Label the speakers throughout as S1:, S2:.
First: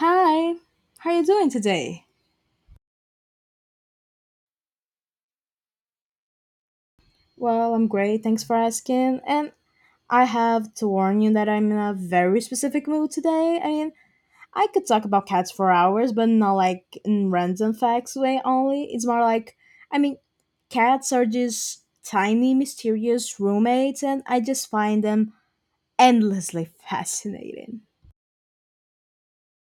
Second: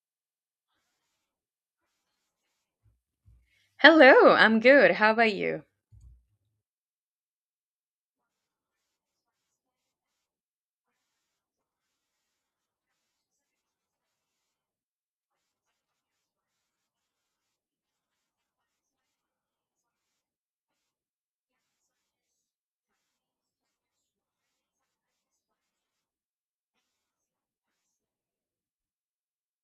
S1: Hi, how are you doing today?
S2: Hello, I'm good. How about you?
S1: Well, I'm great, thanks for asking. And I have to warn you that I'm in a very specific mood today. I mean, I could talk about cats for hours, but not like in random facts way only. It's more like, I mean, cats are just tiny, mysterious roommates, and I just find them endlessly fascinating.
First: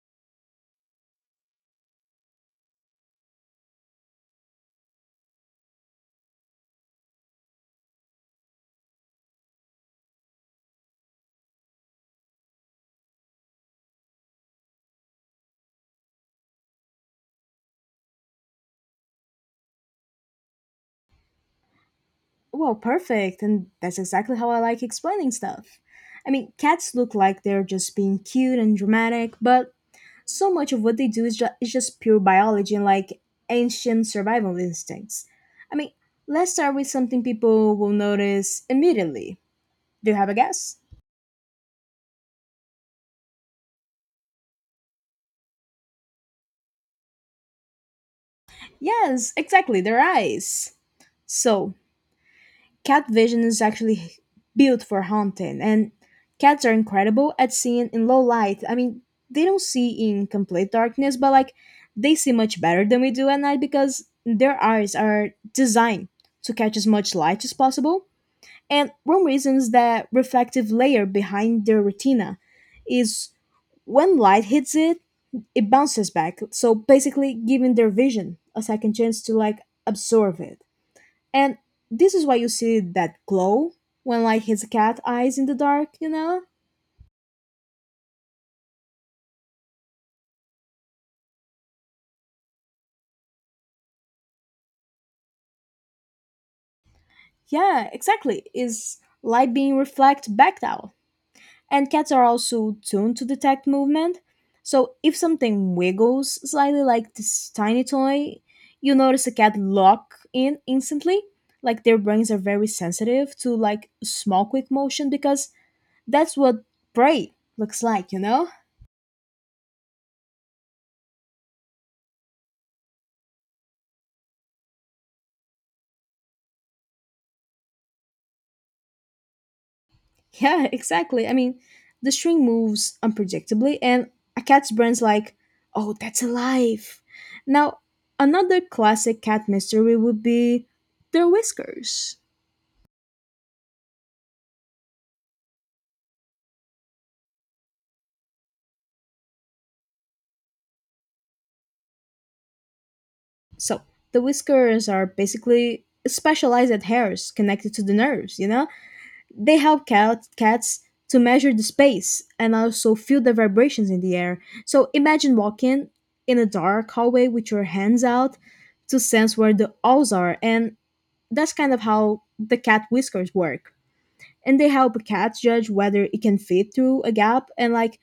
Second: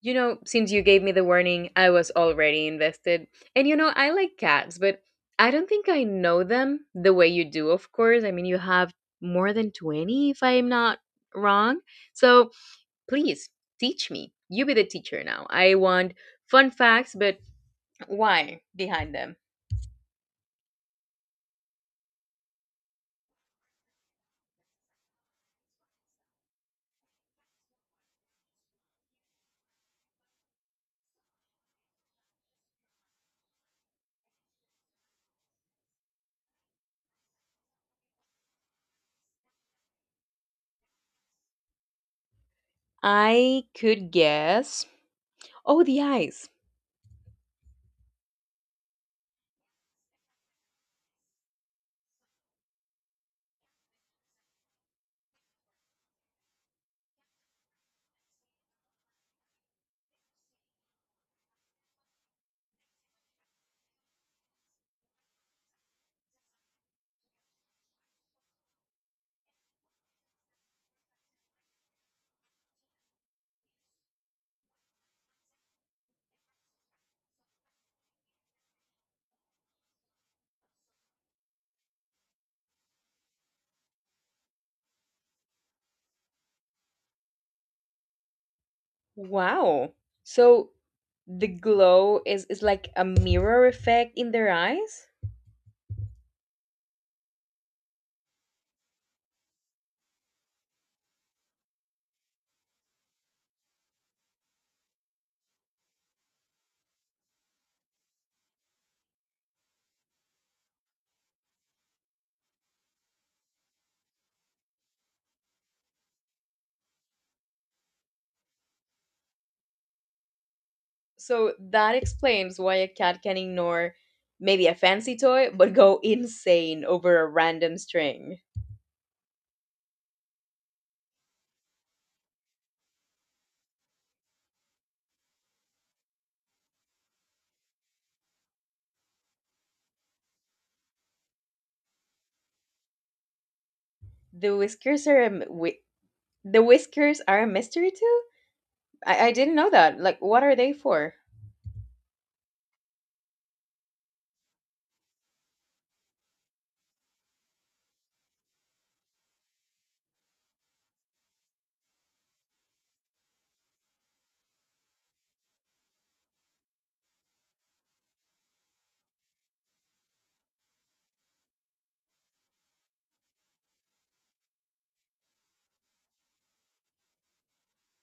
S2: You know, since you gave me the warning, I was already invested. And you know, I like cats, but I don't think I know them the way you do, of course. I mean, you have more than 20, if I'm not wrong. So please teach me. You be the teacher now. I want fun facts, but why behind them?
S1: Well, perfect, and that's exactly how I like explaining stuff. I mean, cats look like they're just being cute and dramatic, but so much of what they do is just pure biology and like ancient survival instincts. I mean, let's start with something people will notice immediately. Do you have a guess?
S2: I could guess. Oh, the eyes.
S1: Yes, exactly, their eyes. So, cat vision is actually built for hunting, and cats are incredible at seeing in low light. I mean, they don't see in complete darkness, but like they see much better than we do at night because their eyes are designed to catch as much light as possible. And one reasons that reflective layer behind the retina is when light hits it, it bounces back. So basically giving their vision a second chance to like absorb it. And this is why you see that glow when light hits a cat eyes in the dark, you know?
S2: Wow. So the glow is like a mirror effect in their eyes?
S1: Yeah, exactly. Is light being reflected back out. And cats are also tuned to detect movement. So if something wiggles slightly like this tiny toy, you notice a cat lock in instantly. Like their brains are very sensitive to like small quick motion because that's what prey looks like, you know?
S2: So that explains why a cat can ignore maybe a fancy toy but go insane over a random string.
S1: Yeah, exactly. I mean, the string moves unpredictably and a cat's brain's like, "Oh, that's alive." Now, another classic cat mystery would be their whiskers.
S2: The whiskers are the whiskers are a mystery too? I didn't know that. Like what are they for?
S1: So the whiskers are basically specialized hairs connected to the nerves, you know? They help cats to measure the space and also feel the vibrations in the air. So imagine walking in a dark hallway with your hands out to sense where the owls are. And that's kind of how the cat whiskers work. And they help a cat judge whether it can fit through a gap and like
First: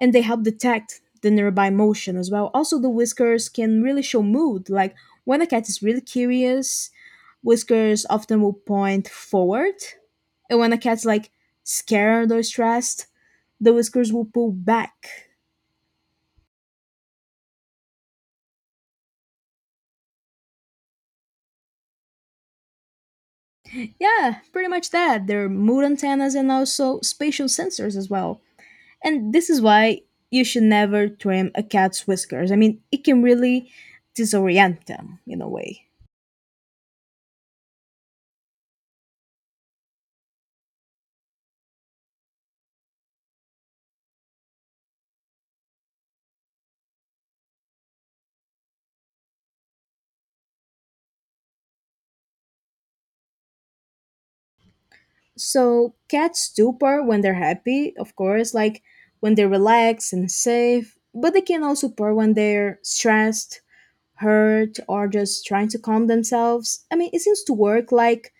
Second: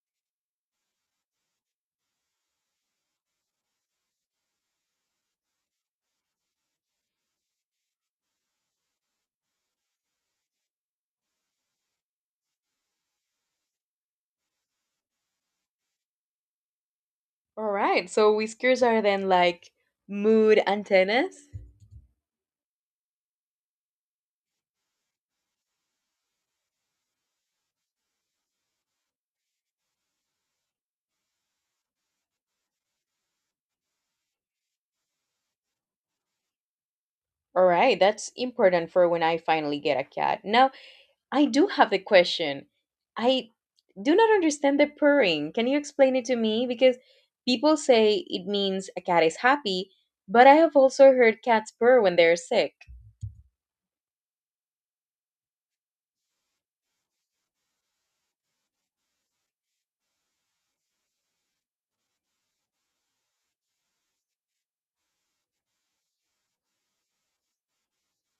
S1: and they help detect the nearby motion as well. Also, the whiskers can really show mood. Like when a cat is really curious, whiskers often will point forward, and when a cat's like scared or stressed, the whiskers will pull back.
S2: All right. So whiskers are then like mood antennas?
S1: Yeah, pretty much that. They're mood antennas and also spatial sensors as well. And this is why you should never trim a cat's whiskers. I mean, it can really disorient them in a way.
S2: All right, that's important for when I finally get a cat. Now, I do have a question. I do not understand the purring. Can you explain it to me? Because people say it means a cat is happy, but I have also heard cats purr when they're sick.
S1: So cats do purr when they're happy, of course, like when they're relaxed and safe, but they can also purr when they're stressed, hurt, or just trying to calm themselves. I mean, it seems to work like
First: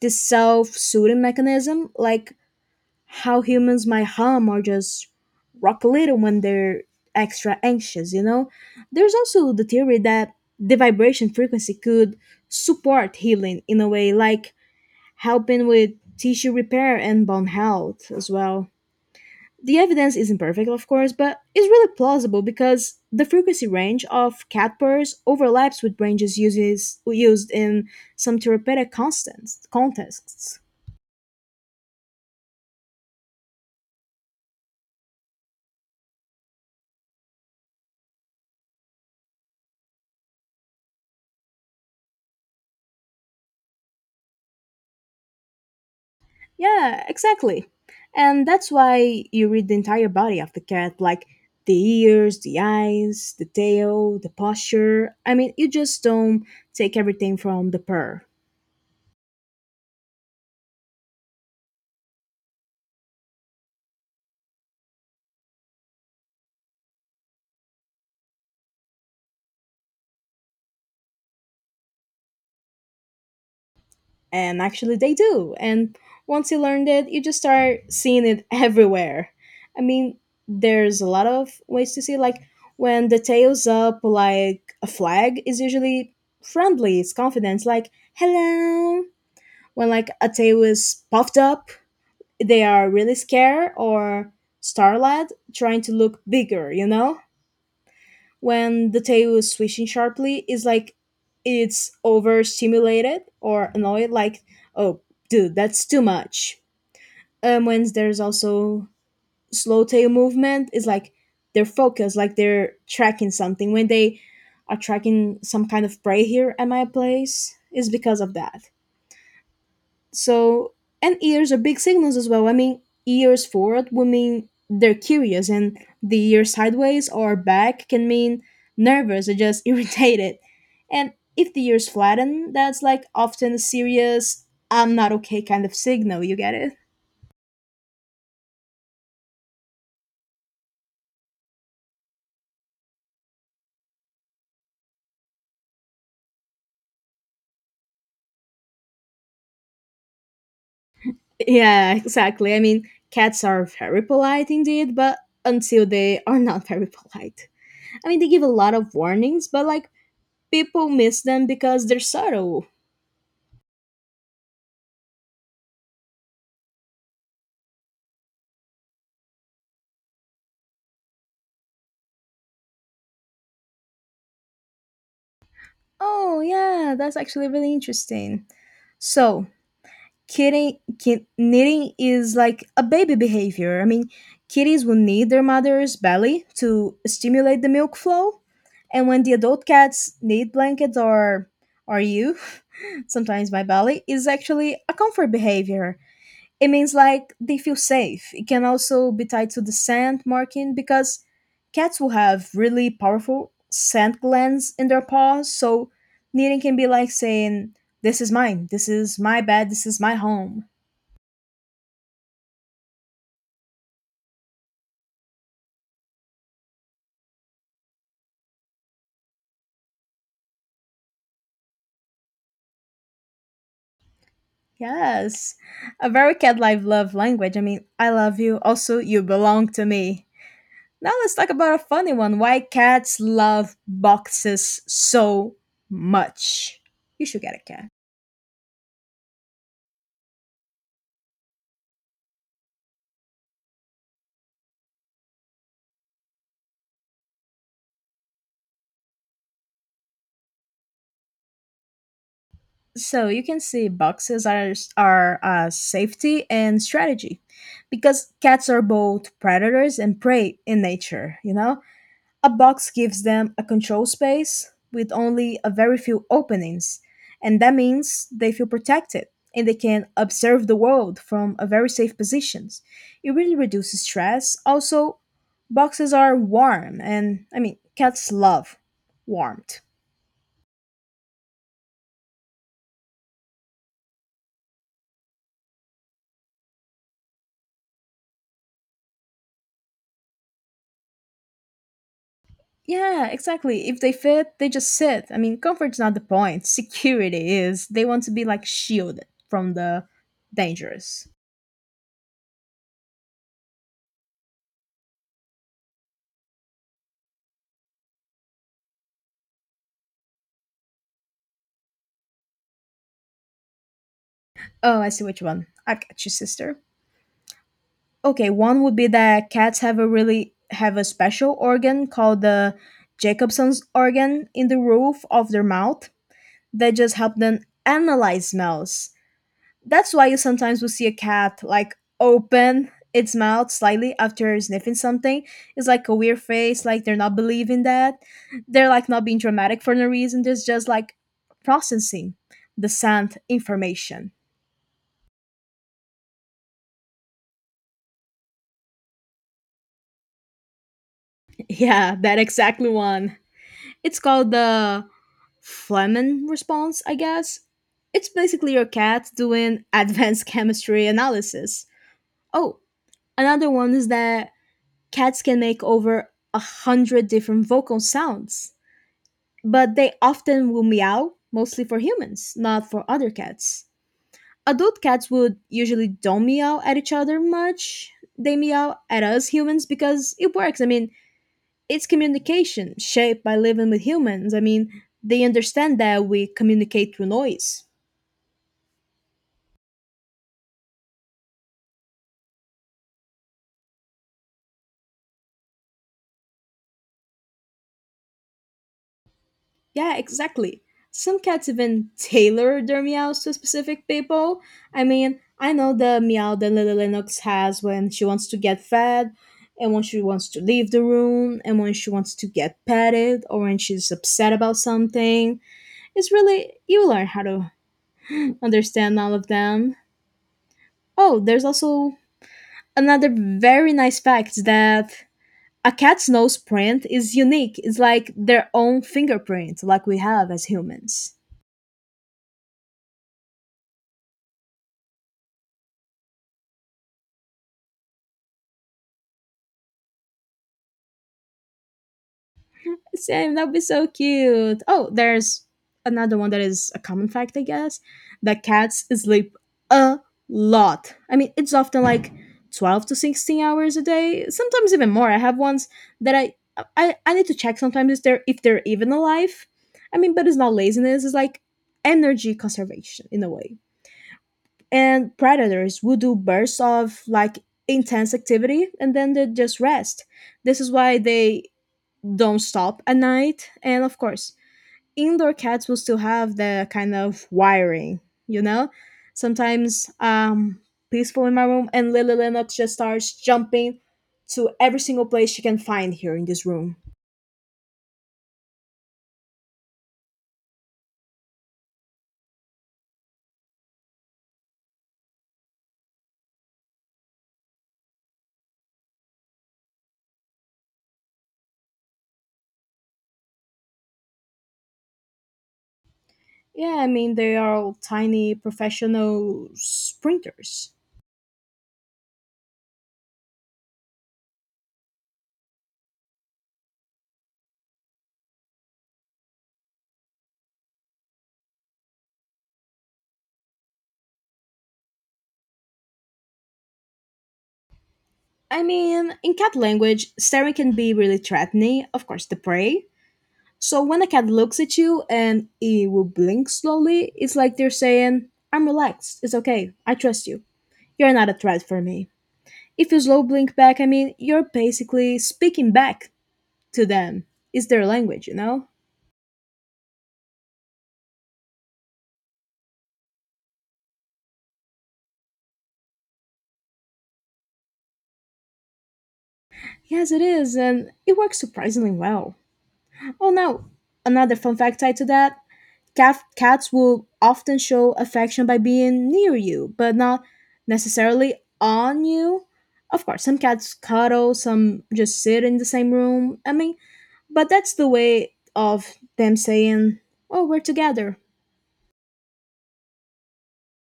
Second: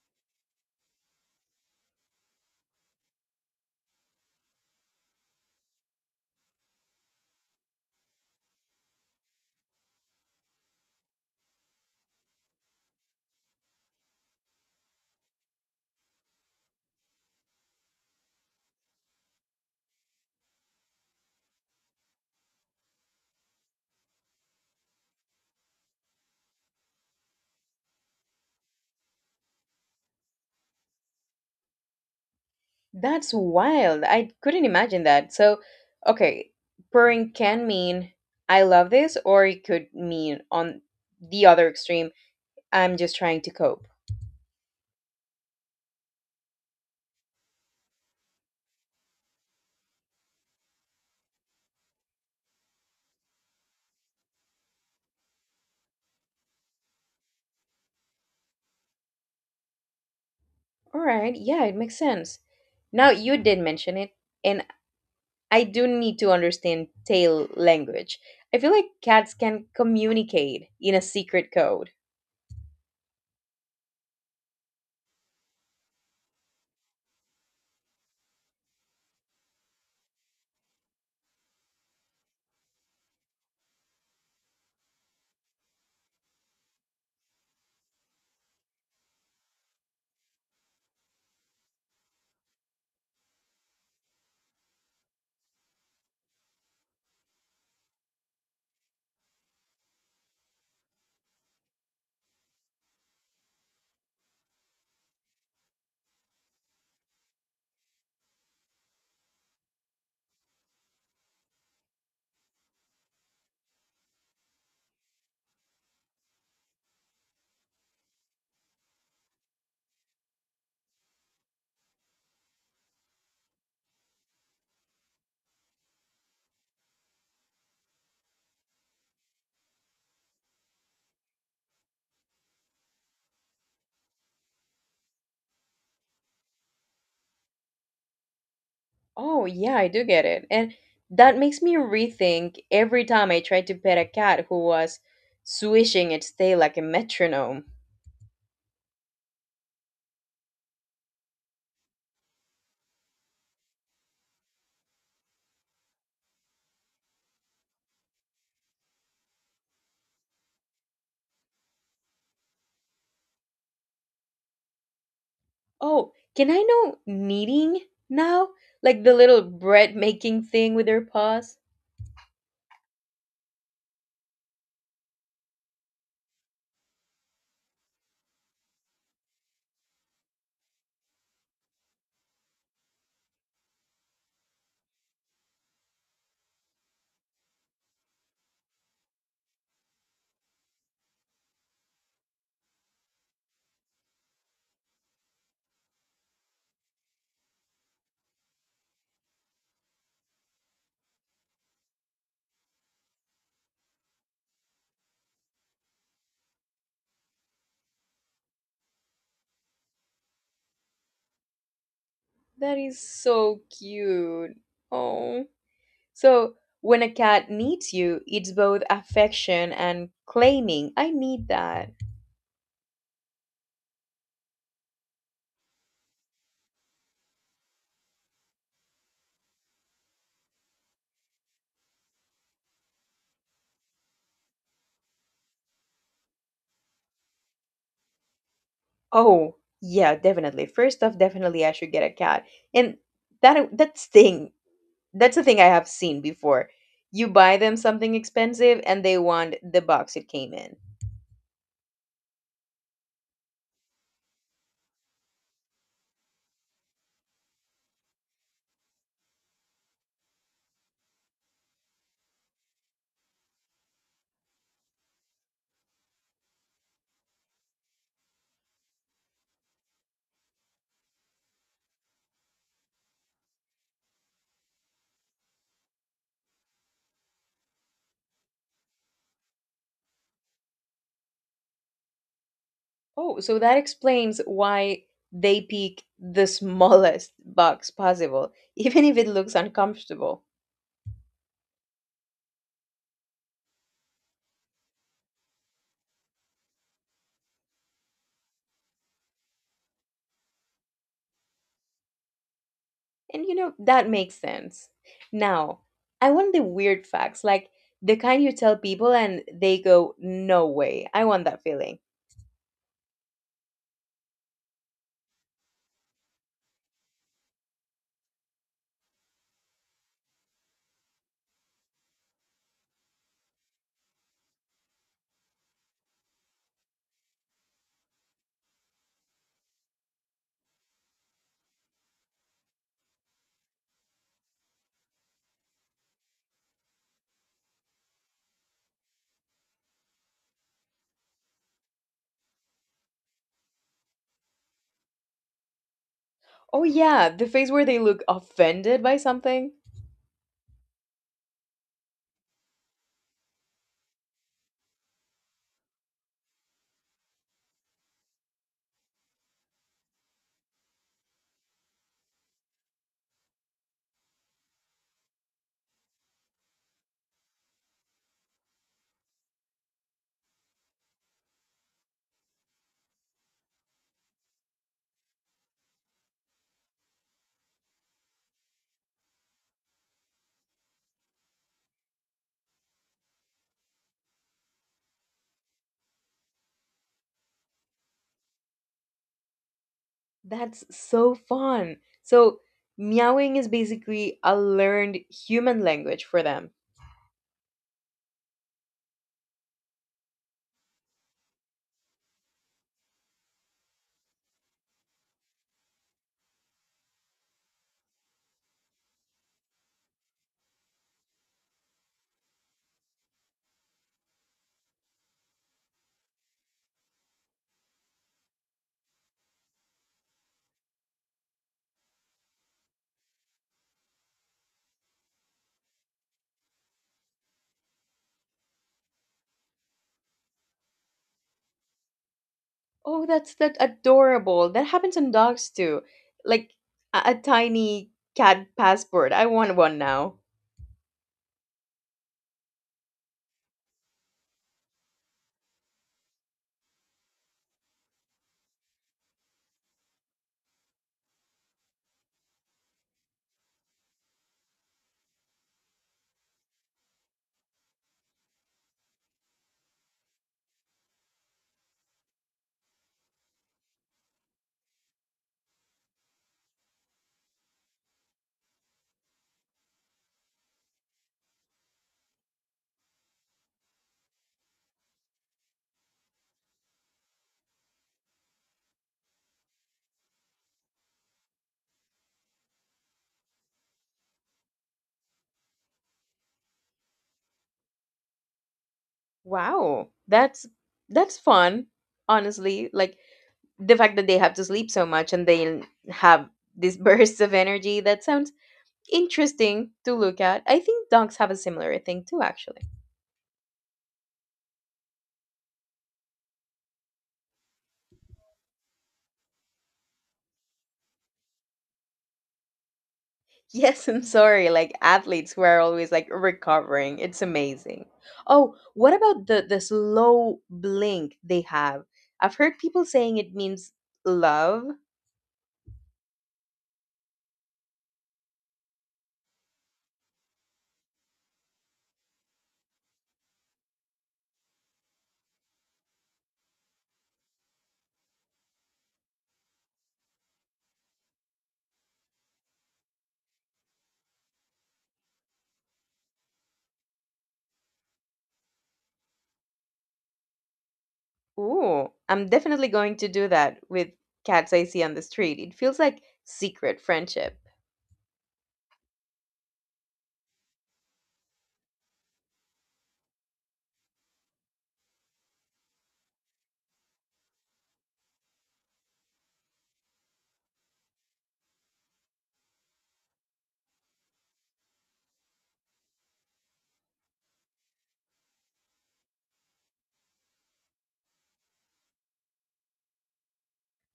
S1: this self soothing mechanism, like how humans might hum or just rock a little when they're extra anxious, you know? There's also the theory that the vibration frequency could support healing in a way like helping with tissue repair and bone health as well. The evidence isn't perfect, of course, but it's really plausible because the frequency range of cat purrs overlaps with ranges used in some therapeutic contexts.
S2: That's wild. I couldn't imagine that. So, okay, purring can mean I love this, or it could mean on the other extreme, I'm just trying to cope.
S1: Yeah, exactly. And that's why you read the entire body of the cat, like the ears, the eyes, the tail, the posture. I mean, you just don't take everything from the purr.
S2: All right, yeah, it makes sense. Now, you did mention it, and I do need to understand tail language. I feel like cats can communicate in a secret code.
S1: And actually they do, and once you learned it you just start seeing it everywhere. I mean, there's a lot of ways to see. Like when the tail's up like a flag, is usually friendly, it's confidence, like hello. When like a tail is puffed up, they are really scared or starlad, trying to look bigger, you know? When the tail is swishing sharply, is like it's overstimulated or annoyed, like, oh, dude, that's too much. When there's also slow tail movement, it's like they're focused, like they're tracking something. When they are tracking some kind of prey here at my place, is because of that. So and ears are big signals as well. I mean, ears forward would mean they're curious, and the ear sideways or back can mean nervous or just irritated. And if the ears flatten, that's like often a serious "I'm not okay" kind of signal. You get it?
S2: Oh, yeah, I do get it. And that makes me rethink every time I tried to pet a cat who was swishing its tail like a metronome.
S1: Yeah, exactly. I mean, cats are very polite indeed, but until they are not very polite. I mean, they give a lot of warnings, but like people miss them because they're subtle.
S2: Oh, can I know kneading now? Like the little bread making thing with their paws?
S1: Oh, yeah, that's actually really interesting. So, knitting is like a baby behavior. I mean, kitties will need their mother's belly to stimulate the milk flow, and when the adult cats need blankets or you, sometimes my belly is actually a comfort behavior. It means like they feel safe. It can also be tied to the scent marking because cats will have really powerful scent glands in their paws. So kneading can be like saying, this is mine, this is my bed, this is my home.
S2: That is so cute. Oh. So when a cat needs you, it's both affection and claiming, I need that.
S1: Yes. A very cat like love language. I mean, I love you. Also, you belong to me. Now let's talk about a funny one. Why cats love boxes so much. You should get a cat.
S2: Oh, yeah, definitely. First off, definitely I should get a cat. And that that's thing. That's a thing I have seen before. You buy them something expensive and they want the box it came in.
S1: So you can see boxes are safety and strategy, because cats are both predators and prey in nature. You know, a box gives them a control space with only a very few openings, and that means they feel protected and they can observe the world from a very safe positions. It really reduces stress. Also, boxes are warm, and I mean, cats love warmth.
S2: Oh, so that explains why they pick the smallest box possible, even if it looks uncomfortable.
S1: Yeah, exactly. If they fit, they just sit. I mean, comfort's not the point. Security is. They want to be like shielded from the dangerous.
S2: And you know, that makes sense. Now, I want the weird facts, like the kind you tell people and they go, no way. I want that feeling.
S1: Oh, I see which one. I got you, sister. Okay, one would be that cats have a special organ called the Jacobson's organ in the roof of their mouth that just help them analyze smells. That's why you sometimes will see a cat like open its mouth slightly after sniffing something. It's like a weird face, like they're not believing that. They're like not being dramatic for no reason. They're just like processing the scent information.
S2: Oh, yeah, the face where they look offended by something.
S1: Yeah, that exactly one. It's called the Fleming response, I guess. It's basically your cat doing advanced chemistry analysis. Oh, another one is that cats can make over 100 different vocal sounds, but they often will meow mostly for humans, not for other cats. Adult cats would usually don't meow at each other much. They meow at us humans because it works. I mean, it's communication shaped by living with humans. I mean, they understand that we communicate through noise.
S2: That's so fun. So, meowing is basically a learned human language for them.
S1: Yeah, exactly. Some cats even tailor their meows to specific people. I mean, I know the meow that Lily Lennox has when she wants to get fed, and when she wants to leave the room, and when she wants to get petted, or when she's upset about something. It's really, you learn how to understand all of them. Oh, there's also another very nice fact that a cat's nose print is unique. It's like their own fingerprint, like we have as humans.
S2: Oh, that's that adorable. That happens in dogs too. Like a tiny cat passport. I want one now.
S1: Same, that'd be so cute. Oh, there's another one that is a common fact, I guess, that cats sleep a lot. I mean, it's often like 12 to 16 hours a day, sometimes even more. I have ones that I need to check sometimes if they're even alive. I mean, but it's not laziness, it's like energy conservation in a way. And predators will do bursts of like intense activity and then they just rest. This is why they don't stop at night. And of course, indoor cats will still have the kind of wiring, you know? Sometimes peaceful in my room and Lily Lennox just starts jumping to every single place she can find here in this room.
S2: Wow, that's fun, honestly. Like the fact that they have to sleep so much and they have these bursts of energy, that sounds interesting to look at. I think dogs have a similar thing too, actually.
S1: Yeah, I mean they are all tiny professional sprinters.
S2: Yes, I'm sorry, like athletes who are always like recovering. It's amazing. Oh, what about the slow blink they have? I've heard people saying it means love.
S1: I mean, in cat language, staring can be really threatening, of course, the prey. So when a cat looks at you and it will blink slowly, it's like they're saying, I'm relaxed, it's okay, I trust you. You're not a threat for me. If you slow blink back, I mean, you're basically speaking back to them. It's their language, you know?
S2: Ooh, I'm definitely going to do that with cats I see on the street. It feels like secret friendship.
S1: Yes, it is, and it works surprisingly well. Oh, now, another fun fact tied to that cats will often show affection by being near you, but not necessarily on you. Of course, some cats cuddle, some just sit in the same room. I mean, but that's the way of them saying, oh, we're together.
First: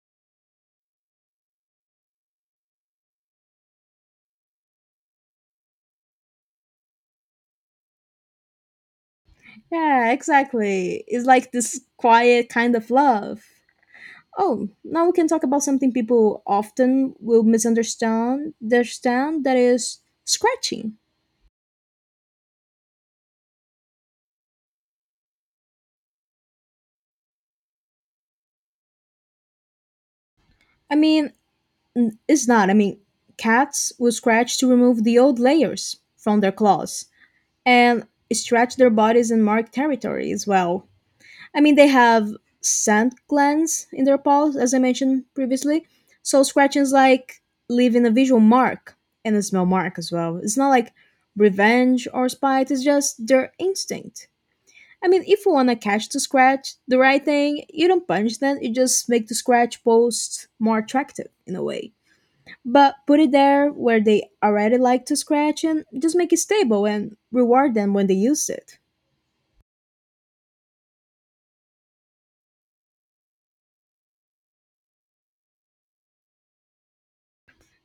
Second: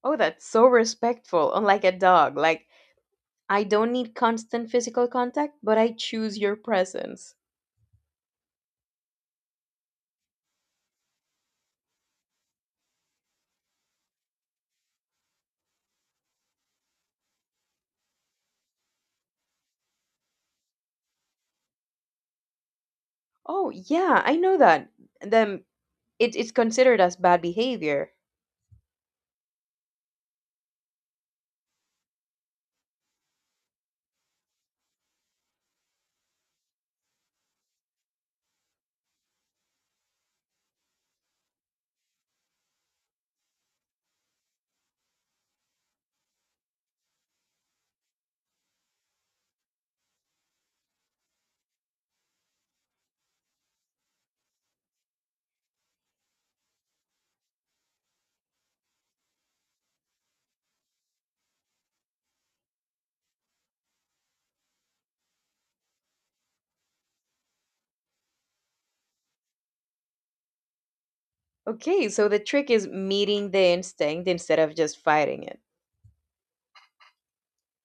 S2: Oh, that's so respectful, unlike a dog. Like, I don't need constant physical contact, but I choose your presence.
S1: Yeah, exactly. It's like this quiet kind of love. Oh, now we can talk about something people often will misunderstand. Understand that is scratching.
S2: Oh, yeah, I know that. Then it's considered as bad behavior.
S1: I mean, it's not. I mean, cats will scratch to remove the old layers from their claws and stretch their bodies and mark territory as well. I mean, they have scent glands in their paws, as I mentioned previously. So scratchings like leaving a visual mark and a smell mark as well. It's not like revenge or spite. It's just their instinct. I mean, if you want to catch the scratch, the right thing, you don't punch them. You just make the scratch post more attractive in a way but put it there where they already like to scratch and just make it stable and reward them when they use it.
S2: Okay, so the trick is meeting the instinct instead of just fighting it.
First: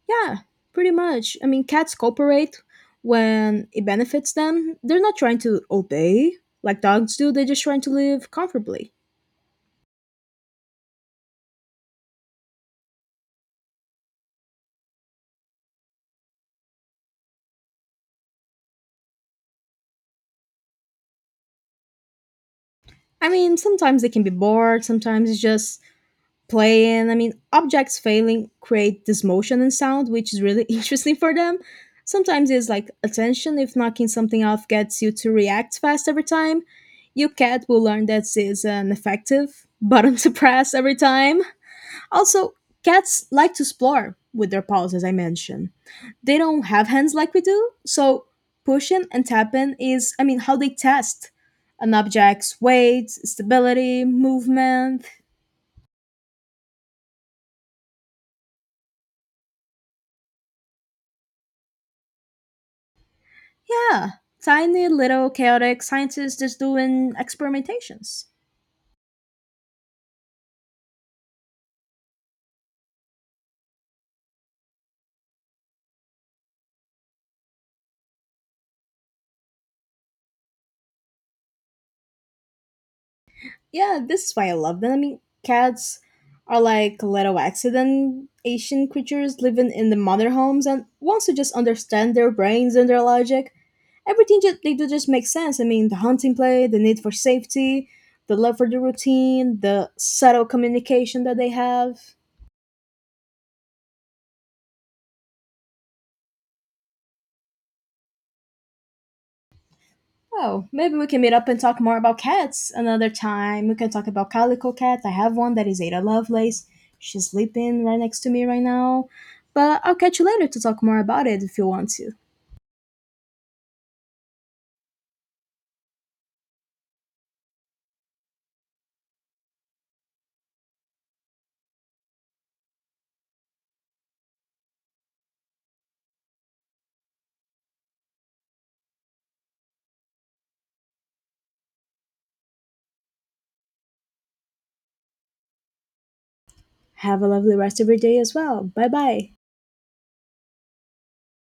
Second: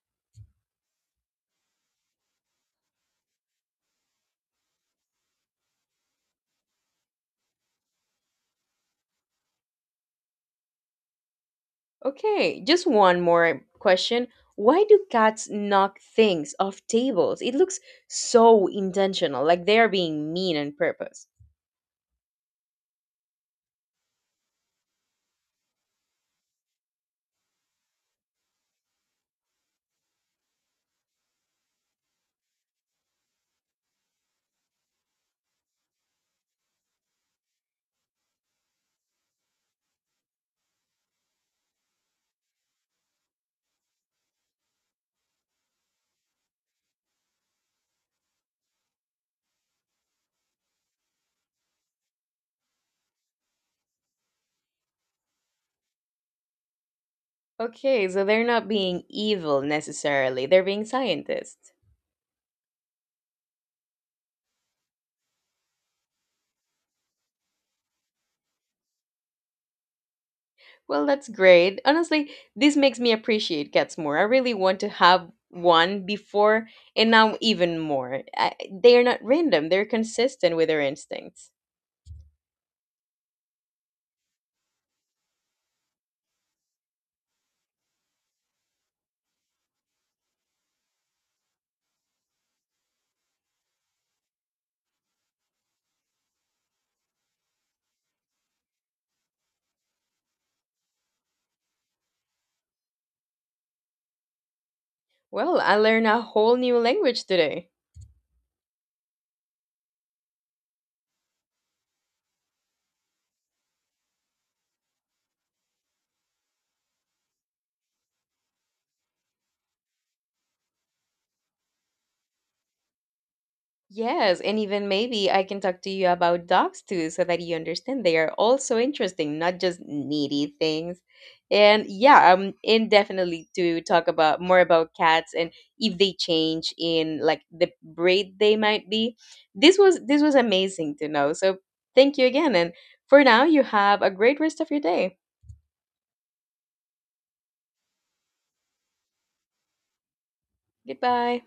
S1: Yeah, pretty much. I mean, cats cooperate when it benefits them. They're not trying to obey like dogs do, they're just trying to live comfortably.
S2: Okay, just one more question. Why do cats knock things off tables? It looks so intentional, like they are being mean on purpose.
S1: I mean, sometimes they can be bored, sometimes it's just play, and I mean objects failing create this motion and sound which is really interesting for them. Sometimes it's like attention. If knocking something off gets you to react fast every time, your cat will learn that it's an effective button to press every time. Also, cats like to explore with their paws, as I mentioned. They don't have hands like we do, so pushing and tapping is, I mean, how they test an object's weight, stability, movement.
S2: Okay, so they're not being evil necessarily, they're being scientists.
S1: Yeah, tiny little chaotic scientists just doing experimentations.
S2: Well, that's great. Honestly, this makes me appreciate cats more. I really want to have one before, and now even more. I, they are not random, they're consistent with their instincts.
S1: Yeah, this is why I love them. I mean, cats are like little accident Asian creatures living in the modern homes, and once you just understand their brains and their logic, everything they do just makes sense. I mean, the hunting play, the need for safety, the love for the routine, the subtle communication that they have.
S2: Well, I learned a whole new language today.
S1: Oh, maybe we can meet up and talk more about cats another time. We can talk about calico cat. I have one that is Ada Lovelace. She's sleeping right next to me right now. But I'll catch you later to talk more about it if you want to.
S2: Yes, and even maybe I can talk to you about dogs too, so that you understand they are also interesting, not just needy things. And yeah, I'm in definitely to talk about more about cats and if they change in like the breed they might be. This was amazing to know. So thank you again, and for now, you have a great rest of your day.
S1: Have a lovely rest of your day as well. Bye bye.
S2: Goodbye.